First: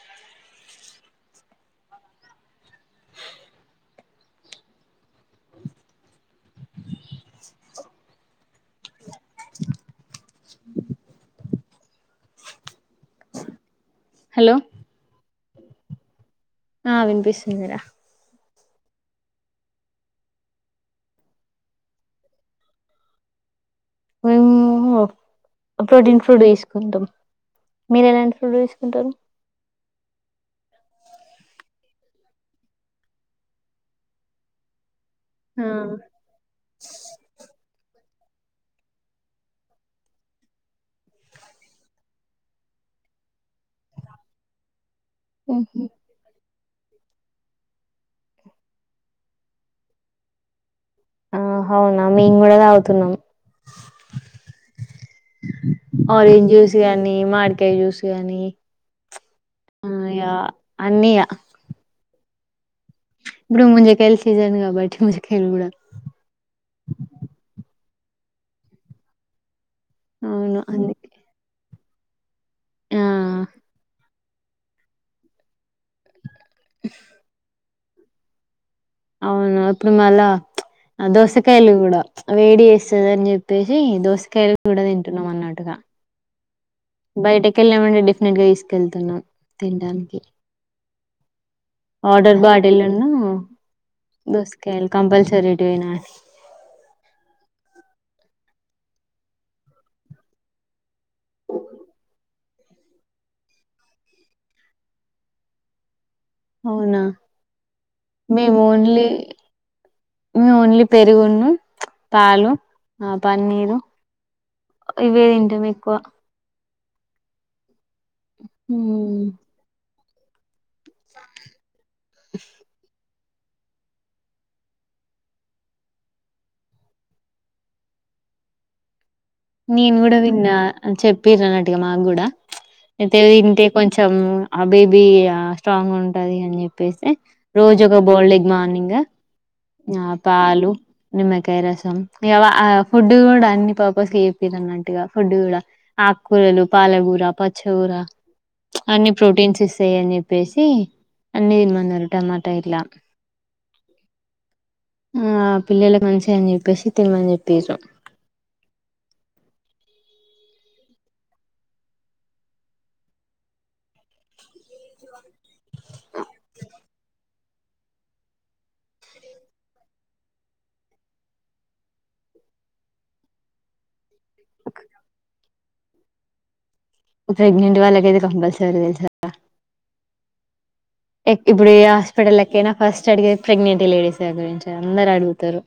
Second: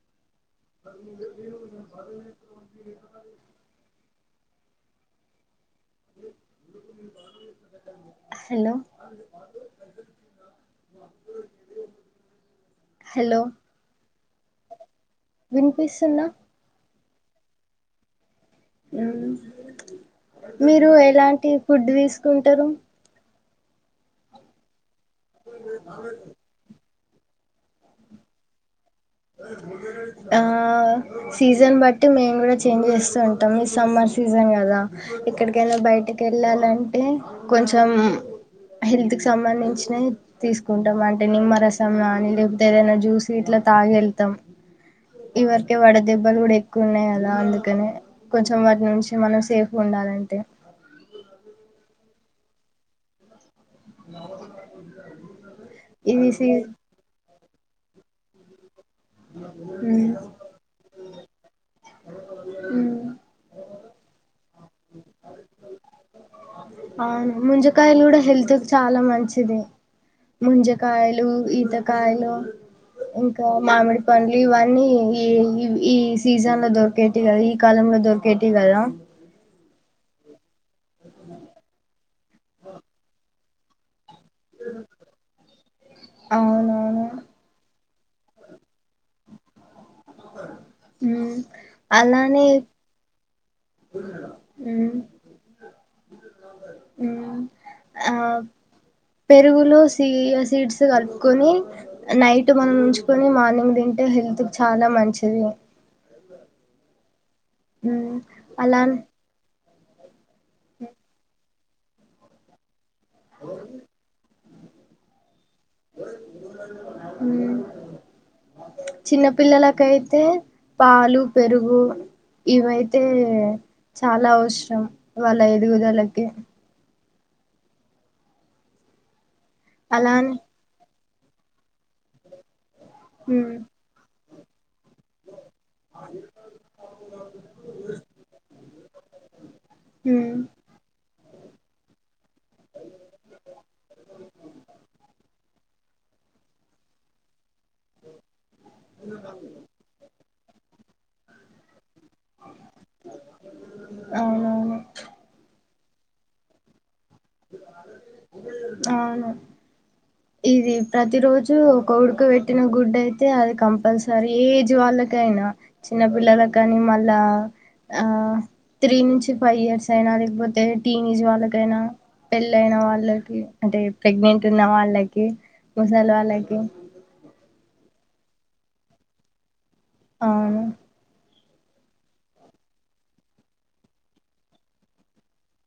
[inaudible] Hello hello hello వినిపిస్తుందా ఆ వినిపిస్తుందిరా మీరు ఎలాంటి ఫుడ్ తీసుకుంటారు ఓ ప్రోటీన్ ఫుడ్ తీసుకుంటాం మీరు ఎలాంటి ఫుడ్ తీసు ఆ సీజన్ బట్టి మేము కూడా చేంజ్ చేస్తూ ఉంటాం ఈ సమ్మర్ సీజన్ కదా ఆ ఎక్కడికైనా బయటకి వెళ్ళాలంటే కొంచెం హెల్త్ కి సంబంధించినయి తీసుకుంటాం అంటే నిమ్మరసం గానీ లేకపోతే ఏదైనా జ్యూస్ ఇట్లా తాగెళ్తాం ఇవరికే వడదెబ్బలు కూడా ఎ కు ఉన్నాయి కదా అందుకనే కొంచెం వాటి నుంచి మనం సేఫ్ గుండాలంటే ఆ హవునా మేము కూడా తాగుతున్నాం ఇది ఆరేంజ్ జూస్ గానీ మాడి కెయ్ జూస్ గానీ ఊ ఇగ అన్నీ యా సీ ఇప్పుడు ముంజికాయల సీసన్ కాబట్టి ముంజికాయలు కూడా అవును ముంజకాయలు కూడా హెల్త్ కు చాలా మంచిదే అవును అందుకే ముంజకాయలు ఈత కాయలు ఆ ఇంకా మామిడి పండ్లు ఇవన్నీ ఈ ఇవ్ ఈ స్ సీసన్ దొరికేటివి కదా ఈ కాలంలో దొరికేటివి గదా అవును ఇప్పుడు మళ్ళ ఆ దోసకాయలు కూడా వేడి చేస్తది అని చెప్పేసి దోశ కాయలు కూడా తింటున్నాం అన్నట్టుగా అవునవును బయటకి వెళ్ళామే డెఫినెట్ గా తీసుకెళ్తున్నా తిండని మ్మ్ వాటర్ అలానే బాటిల్ ను దోసకాయలు ఉమ్ కంపల్సరి ఉమ్ [unintelligible] ఆ పెరుగులు సీ సీడ్స్ కలుపుకొని నైట్ మనం ఉంచుకొని, మార్నింగ్ తింటే హెల్త్ చాలా మంచిది అవునా ఉమ్ మేము అలా ఓన్లీ మీ ఓన్లీ పెరుగును పాలు ఆ పన్నీరు ఇవేం [unintelligible] ఎక్కువ మ్ మ్మ్. చిన్నపిల్లలాకై తె పాలు పెరుగు ఇవైతే హే చాలా అవసరం వాళ్ళ ఎదుగుదలకి నేను కూడా అలానే విన్నా చెప్ పీర నాటిక మా కూడా అయితే ఉమ్ తింటే కొంచెం ఆ బేబీ స్ట్రాంగ్ ఉంటది అని చెప్పేసి రోజు ఒక బోల్డగ్ మార్నింగ్ హు ఆ ఉమ్ పాాలు నిమ్మకాయ రసం, ఇకా అ ఫుడ్ కూడా అన్ని పర్పస్ ఏపీరు అన్నట్టుగా ఫుడ్ కూడా ఆకుకూరలు పాలకూర ప చవురా అన్ని ప్రోటీన్స్ ఇస్తాయి అని చెప్పేసి అన్ని తినమన్నారు కట్ట మాట ఇట్లా అవునవును మ్ అ పిల్లలలకు మంచియ అని చెప్పేసి తినమని చెప్పిర్రు అవును ఇది ప్రతి రోజు ఒక ఉడుక పెట్టిన గుడ్డు అయితే అది కంపల్సరీ ఏజ్ వాళ్ళకైనా, చిన్న పిల్లలకిని మళ్ళా ఆ త్రీ నుంచి ఫైవ్ ఇయర్స్ అయినా లేకపోతే టీనే ఏజ్ వాళ్ళకైనా పెళ్ళన వాళ్ళకి అంటే ప్రెగ్నెంట్ ఉన్న వాళ్ళకి ముసలు వాళ్ళకి ప్రెగ్నెంట్ వాళ్ళకిది కంపల్సరీ తెలుసా అవును ఇప్పుడు హే హాస్పిటల్ ఎక్కైనా ఫస్ట్ అడిగి ప్రెగ్నెంట్ లేడీస్ గురించి అందరు అడుగుతారు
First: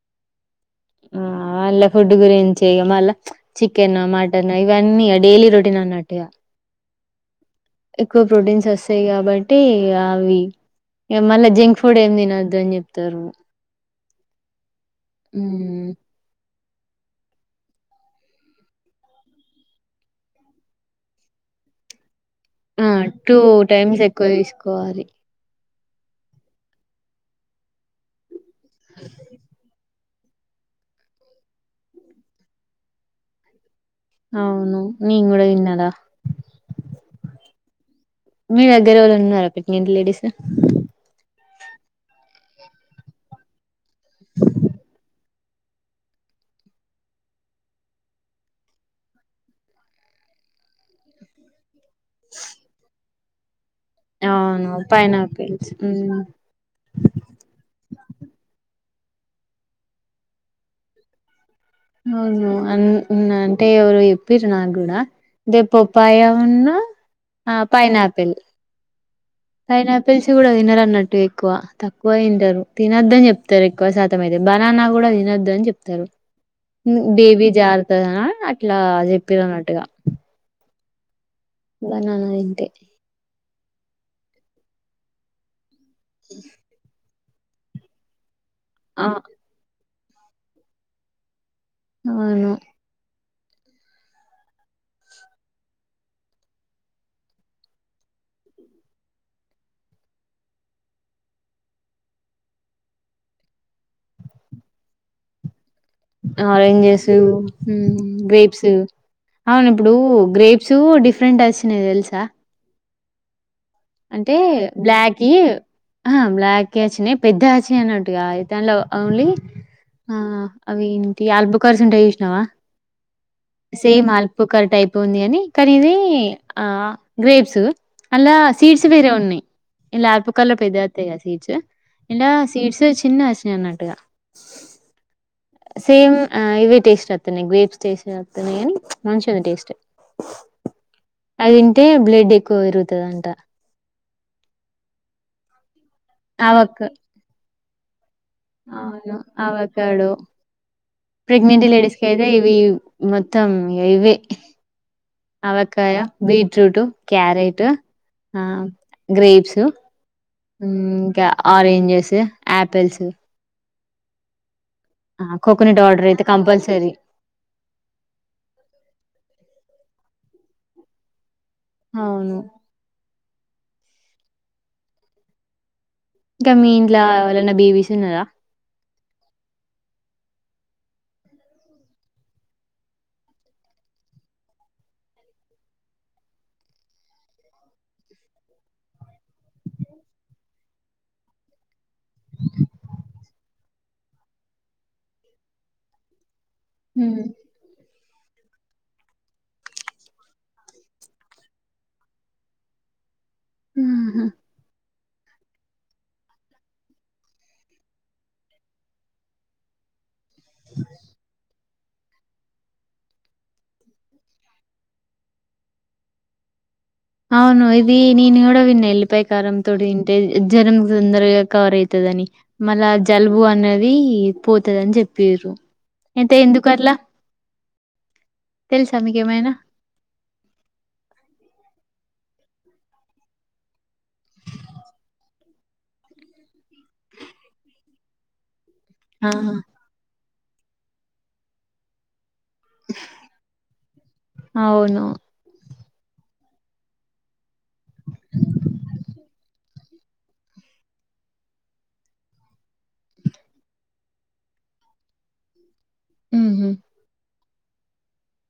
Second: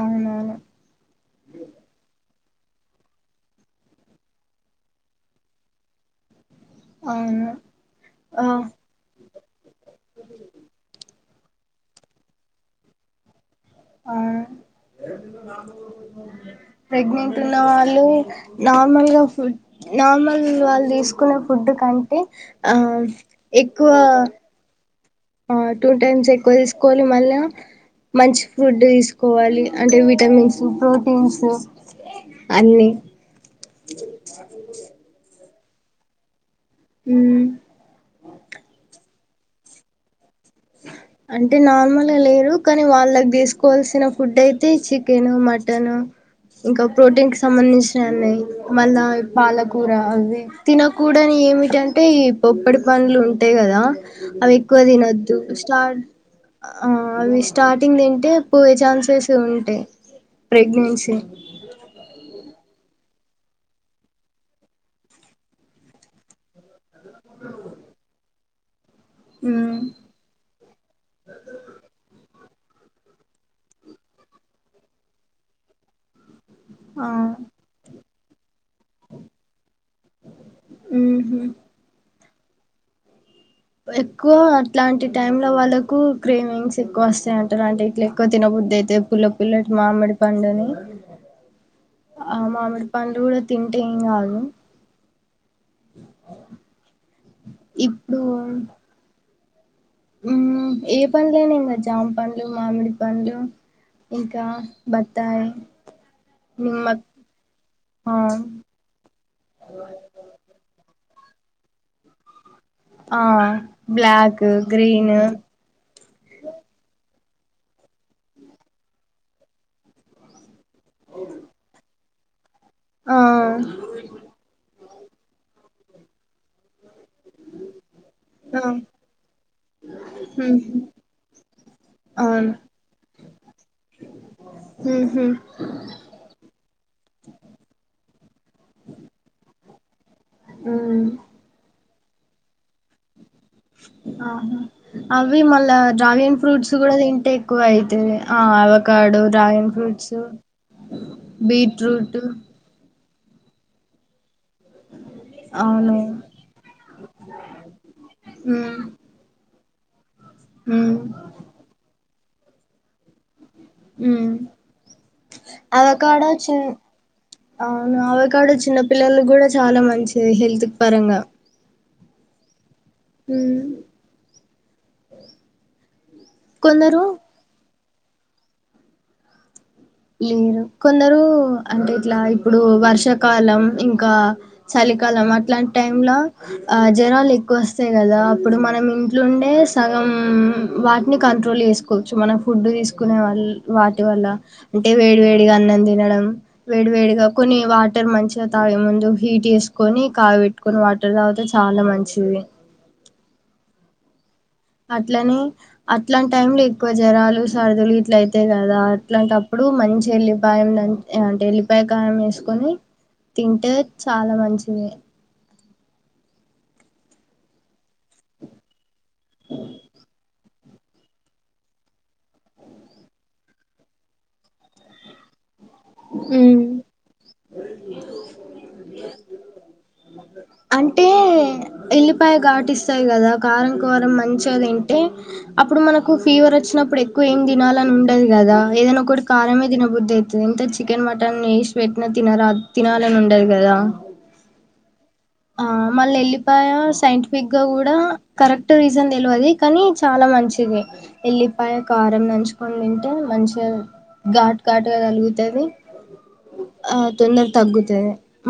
అవునవును అ ఆల్ల ఫుడ్ గురి చేయగ మళ్ళ చికెను మటను ఇవన్నీ డైలీ రొటీన్ అన్నట్టుగా అవును ఎక్కువ ఆ ప్రోటీన్స్ వస్తయి కాబట్ టి ఆవి మళ్ళా జంక్ ఫుడ్ ఏమ్ తినద్దు అని చెప్తారు ఆ ఏ నాలు ప్రెగ్నెంట్ ఉన్నవాళ్ళు నార్మల్గా ఫుడ్ నార్మల్ వాళ్ళు తీసుకునే ఫుడ్ కంటే ఆ టూ టైమ్స్ ఎక్కువ తీసుకోవాలి ఆ టూ టైమ్స్ ఎక్కువ తీసుకోవాలి మళ్ళ మంచ్ ఫుడ్ తీసుకోవాలి అంటే విటమిన్స్ ప్రోటీన్స్ అన్ని అవును నేను గూడా ఇన్న అలా హ్మ్ మీ దగ్గర ఎవరన్నా ఉన్నారా పెగ్నెంట్ లేడీసు అంటే నార్మలగ లేరు కానీ వాళ్ళకి తీసుకు కోవాల్సిన ఫుడ్ అయితే చికెన్ మ టను ఇంకా ప్రోటీన్ కి సంబంధించినవి మళ్ళా పాలకూర అవి తినకూడని ఏమిట అంటే ఈ పొప్పడి పండ్లు ఉం తె కదా అవి అవును ఎక్కువ తినద్ పైనాపిల్స్ స్టా ఉమ్. ఆ అవి స్టార్టింగ్ తింటే పోయే చాన్స్ ఉంటాయ్ ప్రెగ్నెన్సీ హ్మ్ అంటే ఎవరో చెప్పిర్రు నాకు కూడా దే పొప్పాయా ఉన్నా ఆ పైనా ఆపిల్ ఉమ్ పైనాపిల్స్ కూడా తినరు అన్నట్టు ఎక్కువ తక్కువ తింటారు తినద్దని చెప్తారు ఎక్కువ శాతం అయితే బనానా కూడా తినొద్ద అని చెప్తారు ఆ బేబీ జారుతదనా ఇలా చెప్పిరు అన్నట్టుగా హ్మ్ బననా ంటే ఎక్కువ అట్లాంటి టైమ్ లో వాళ్ళ ఎక్కూ క్రీమింగ్స్ ఎక్కువ వస్త టే అంటారు అంటే ఇట్ల ఎక్కోద్ తినబుద్ధయితే ఆ పుల్ల పుల్లటి మామిడి పండుని ఆ అవును మామిడి పండ్లుగూడ తింటే ఏం కాదు ఇప్పుడూ ఉమ్ ఏ పండ్లైనా ఏం కాద్ జామ పండ్లు, మామిడి పండ్లు ఇంకా బత్తాయి నిమ్మ ఆరెంజెసు హ్మ ఆ గ్రేప్స్ అవును ఇప్పుడూ గ్రేప్సు డిఫ్ ఫ్రెంట్ అచ్చినై తెల్సా ఆ అంటే బ్లాక్ గ్రీన్ బ్లాకీయ ఆ బ్లాకె అచ్చినయి. పెద్దై అచ్చినై అన్నట్టుగా దాంన్లో ఓన్లీ ఆ అవి ఇంటి ఆల్బుకార్స్ ఉంటయి చూస్ నవా ఆ సేమ్ అల్బుకార్ టైప్ ఉంది అని కానీ ఇదీ ఆ గ్రేప్సు అల్ ఆ సీడ్స్ వేరే ఉన్నయి, ఇల్లా ఆల్బుకార్లో మ్మ్ పెద్దై వత్తయి కదా సీడ్స్, ఇల్లా అవును సీడ్స్ చిన్నయి వచ్చినయి అన్నట్టుగా. మ్మ్ హ్మ్ సేమ్ ఆ ఇవే టేస్ట్ వత్తున్నయి గ్రేప్స్ టేస్ట్ వత్తున్నయి గానీ మంచి గుంది టేస్ట్. ఆ అవి తింటే బ్లడ్ ఎక్కువ పెరుగతది అంటా. ఆహా అవి మళ్ళా డ్రాగన్ ఫ్రూట్స్ ఆవక కూడా తింటే క్కువ అయితే ప్రెగ్నెంట్ లేడీస్ బీట్రూట్ కైయితే ఇవి మోత్తం ఇగ యివే. అవకాయ, అవును బీట్రూటు, క్యారెట ఆ ఉమ్ గ్రేప్సు ఉమ్ ఇంకా ఆరెంజెస ఆపిల్స్ ఊ కోకోనట్ వాటర్ అయితే అవకాడో చిన్ కంపల్సరీ ఆ అవకాడో చిన్న పిల్లలకు కూడా చాలా మంచ్ హెల్తుక్ పరంగా అవును హ్మ ఇంకా మీ ఇంట్లా కొందరు ఎవరన్నా బీవీస్ తిన్నర లేరు కొందరు అంటే ఇట్లా ఇప్పుడు వర్షాకాలం ఇంకా చలికాలం అట్లాంటి టైమ్ ల ఆ జ్వరాలు ఎక్కువ వస్తాయి కదా అప్పుడు మనం ఇంట్లుండే సగం వాటిని కంట్రోల్ చేసుకు కొంచెం మన ఫుడ్ తీసుకునే వాళ్ళు వాటి వల్ల అంటే వేడి వేడిగా అన్నం తినడం వేడి ఉమ్. వేడిగా కొన్ని వా టే మంచిగా తాగె ముందు హీట్ చేసుకొని కాగ పెట్టుకొని వాటర్ తాగితే చాన మంచిది ఆహ అట్లని అట్లాంటి టైం లో ఎక్కువ జ్వరాలు సరదులు ఇట్ల అయితయి కదా అట్లాంటప్పుడు మంచి ఎలి పాయం దంచ్ అంటే ఎలి పాయకారం ఏసుకొని తింటే చాలా మంచిది అవును ఇది నేను కూడ విన్న ఎల్ పాయికారంతోటి తింటే జ్వరం తొందరగా కవర్ అయితదని మళ్ళా జలుబు అన్నది పోతదని చెప్పిర్రు ఎంత ఉమ్ ఎందుకట్లా తెలుసా మీకేమైనా అంటే ఎల్లిపాయ ఘాటిస్తది కదా కారం కారం మంచిగ తింటే అప్పుడు మనకు ఫీవర్ వచ్చినప్పుడు ఎక్కువ ఏం తినాలని ఉండదు కదా ఏదైనా ఒకటి ఆహా. కారమే దినబుద్ధయిత్ ఎంత చికెన్ మటన్ ఏసీ పెట్న తినరాద్ తినాలని ఉండదు కదా అవును ఆ మళ్ళీ ఎల్లిపాయ సైంటిఫిగక్ గా కూడా కరెక్ట్ రీజన్ తెలివది కానీ చాలా మంచిది ఎల్లిపాయ కారం నంజుకొని తింటే మంచిగా ఘాటు ఘాటుగా తలుగుతది ఉహు ఆ తొందర్ తగ్గుతది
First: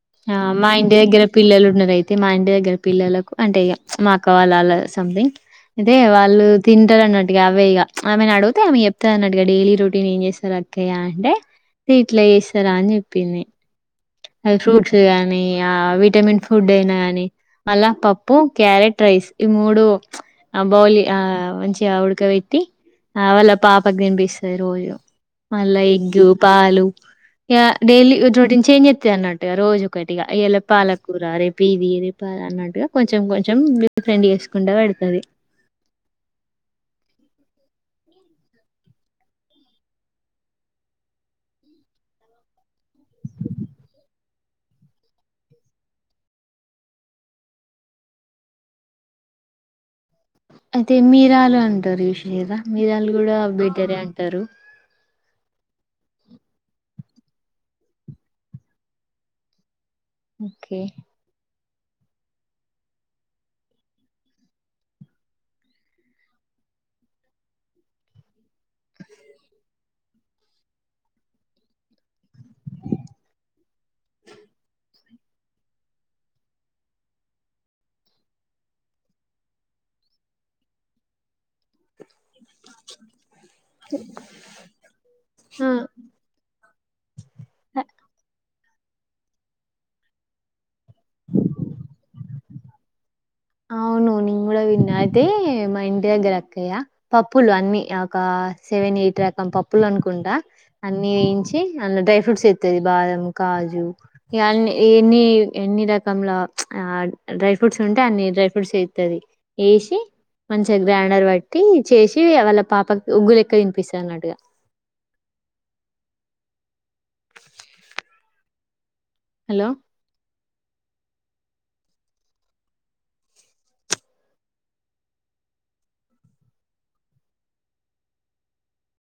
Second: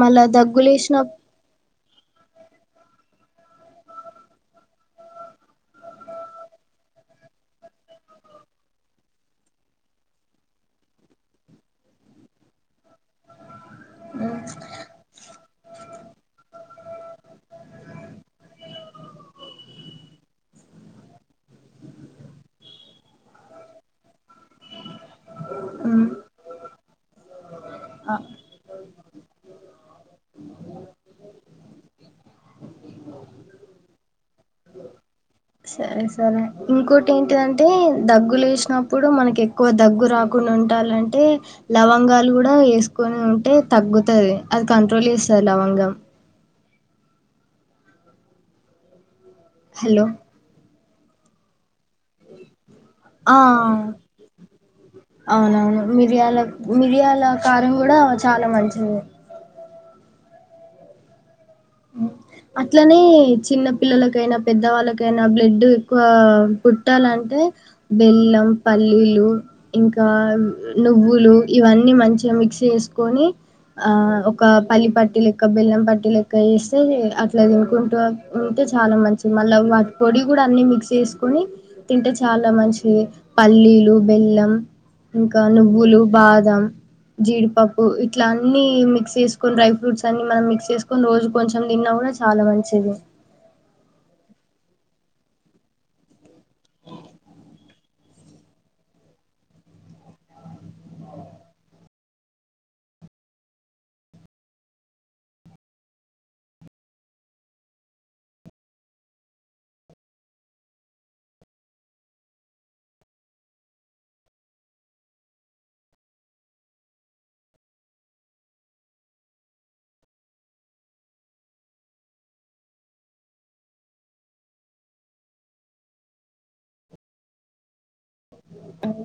మళ్ళా ఆ మా దగ్గులేసిన ఇంటి దగ్గర పిల్లలు అయితే మా ఇంటి దగ్గర పిల్లలకు అంటే ఇక మా అక్క వాళ్ళు అలా సంథింగ్ అయితే వాళ్ళు తింటరు అన్నట్టుగా అవే ఇక ఆమెను అడిగితే ఆమె చెప్తదన్నట్టుగా డైలీ రొటీన్ ఏం చేస్తారు అక్కయ్యా అంటే ఇట్లా చేస్తారా అని చెప్పింది హ్మ్. మ్ ఫ్రూట్స్ గానీ ఆ విటమిన్ ఫుడ్ అయినా ని మళ్ళ పప్పు క్యారెట్ రైస్ ఈ మూడు బౌలి ఆ మంచిగా ఉడకబెట్టి వాళ్ళ పాపకు తినిపిస్తది రోజు మళ్ళ హ్మ్. ఎగ్గు పాలు యా ఆ! డైలీ రోటిన్ అన్నట్టుగా రోజు ఒకటిగా ఇయాళ పాలకూర రేపు ఇది రేపు అది అన్నట్టుగా కొంచెం కొంచెం డిఫరెంట్ చేసుకుంటా పెడతది సరే సరే ఇంకోటి ఏంటిదం టే దగ్గు లేసినప్పుడు మనకి ఎక్కువ దగ్గు రాకుండా ఉండాలంటే లవంగాలు కూడా వేసుకొని ఉంటే తగ్గుతది అది కంట్రోల్ చేస్తది లవంగం హలో అయితే మీరాలు అంటరు చూసిర్రా మీరాలు కూడా ఆ బేటరే అంటరు అవునవును మిరియాల మిరియాల కారం కూడా చాలా మంచిది ఒకే అట్లనే చిన్న పిల్లలకైనా పెద్దవాళ్ళకైనా బ్లడ్ ఎక్కువ పుట్టాలంటే బెల్లం పల్లీలు ఇంకా నువ్వులు ఇవన్నీ మంచిగా మిక్స్ చేసుకొని ఆ ఒక పల్లి పట్టి లెక్క బెల్లం పట్టి లెక్క వేస్తే అట్లా తినుకుంటూ తింటే చాలా మంచిది మళ్ళీ వాటి పొడి కూడా అన్ని మిక్స్ చేసుకుని తింటే చాలా మంచిది పల్లీలు బెల్లం ఇంకా ఆ నువ్వులు బాదం జీడిపప్పు ఇట్లాంటి అన్ని మిక్స్ చేసుకుని డై ఫ్రూట్స్ అన్ని మనం మిక్స్ చేసుని కొ రోజు కొంచెం తిన్నా కూడా చాలా మంచిది అవును నేను కూడా విన్నా అయితే మా ఇంటి దగ్గర అక్కాయా పప్పులు అన్ని ఒక సెవెన్ ఎయిట్ రకం పప్పులు అనుకుంటా అన్ని వేయించి అందు డ్రై ఫ్రూట్స్ ఎతుది బాదం కాజు ఇ అన్ని ఎన్ని ఎన్ని రకల డ్రై ఫ్రూట్స్ ఉంటే అన్ని డ్రై ఫ్రూట్స్ అవుతుంది వేసి మంచిగా గ్రైండర్ బట్టి చేసి వాళ్ళ పాపకి ఉగ్గుల ఎక్క తినిపిస్త అన్నట్టుగా హలో అవు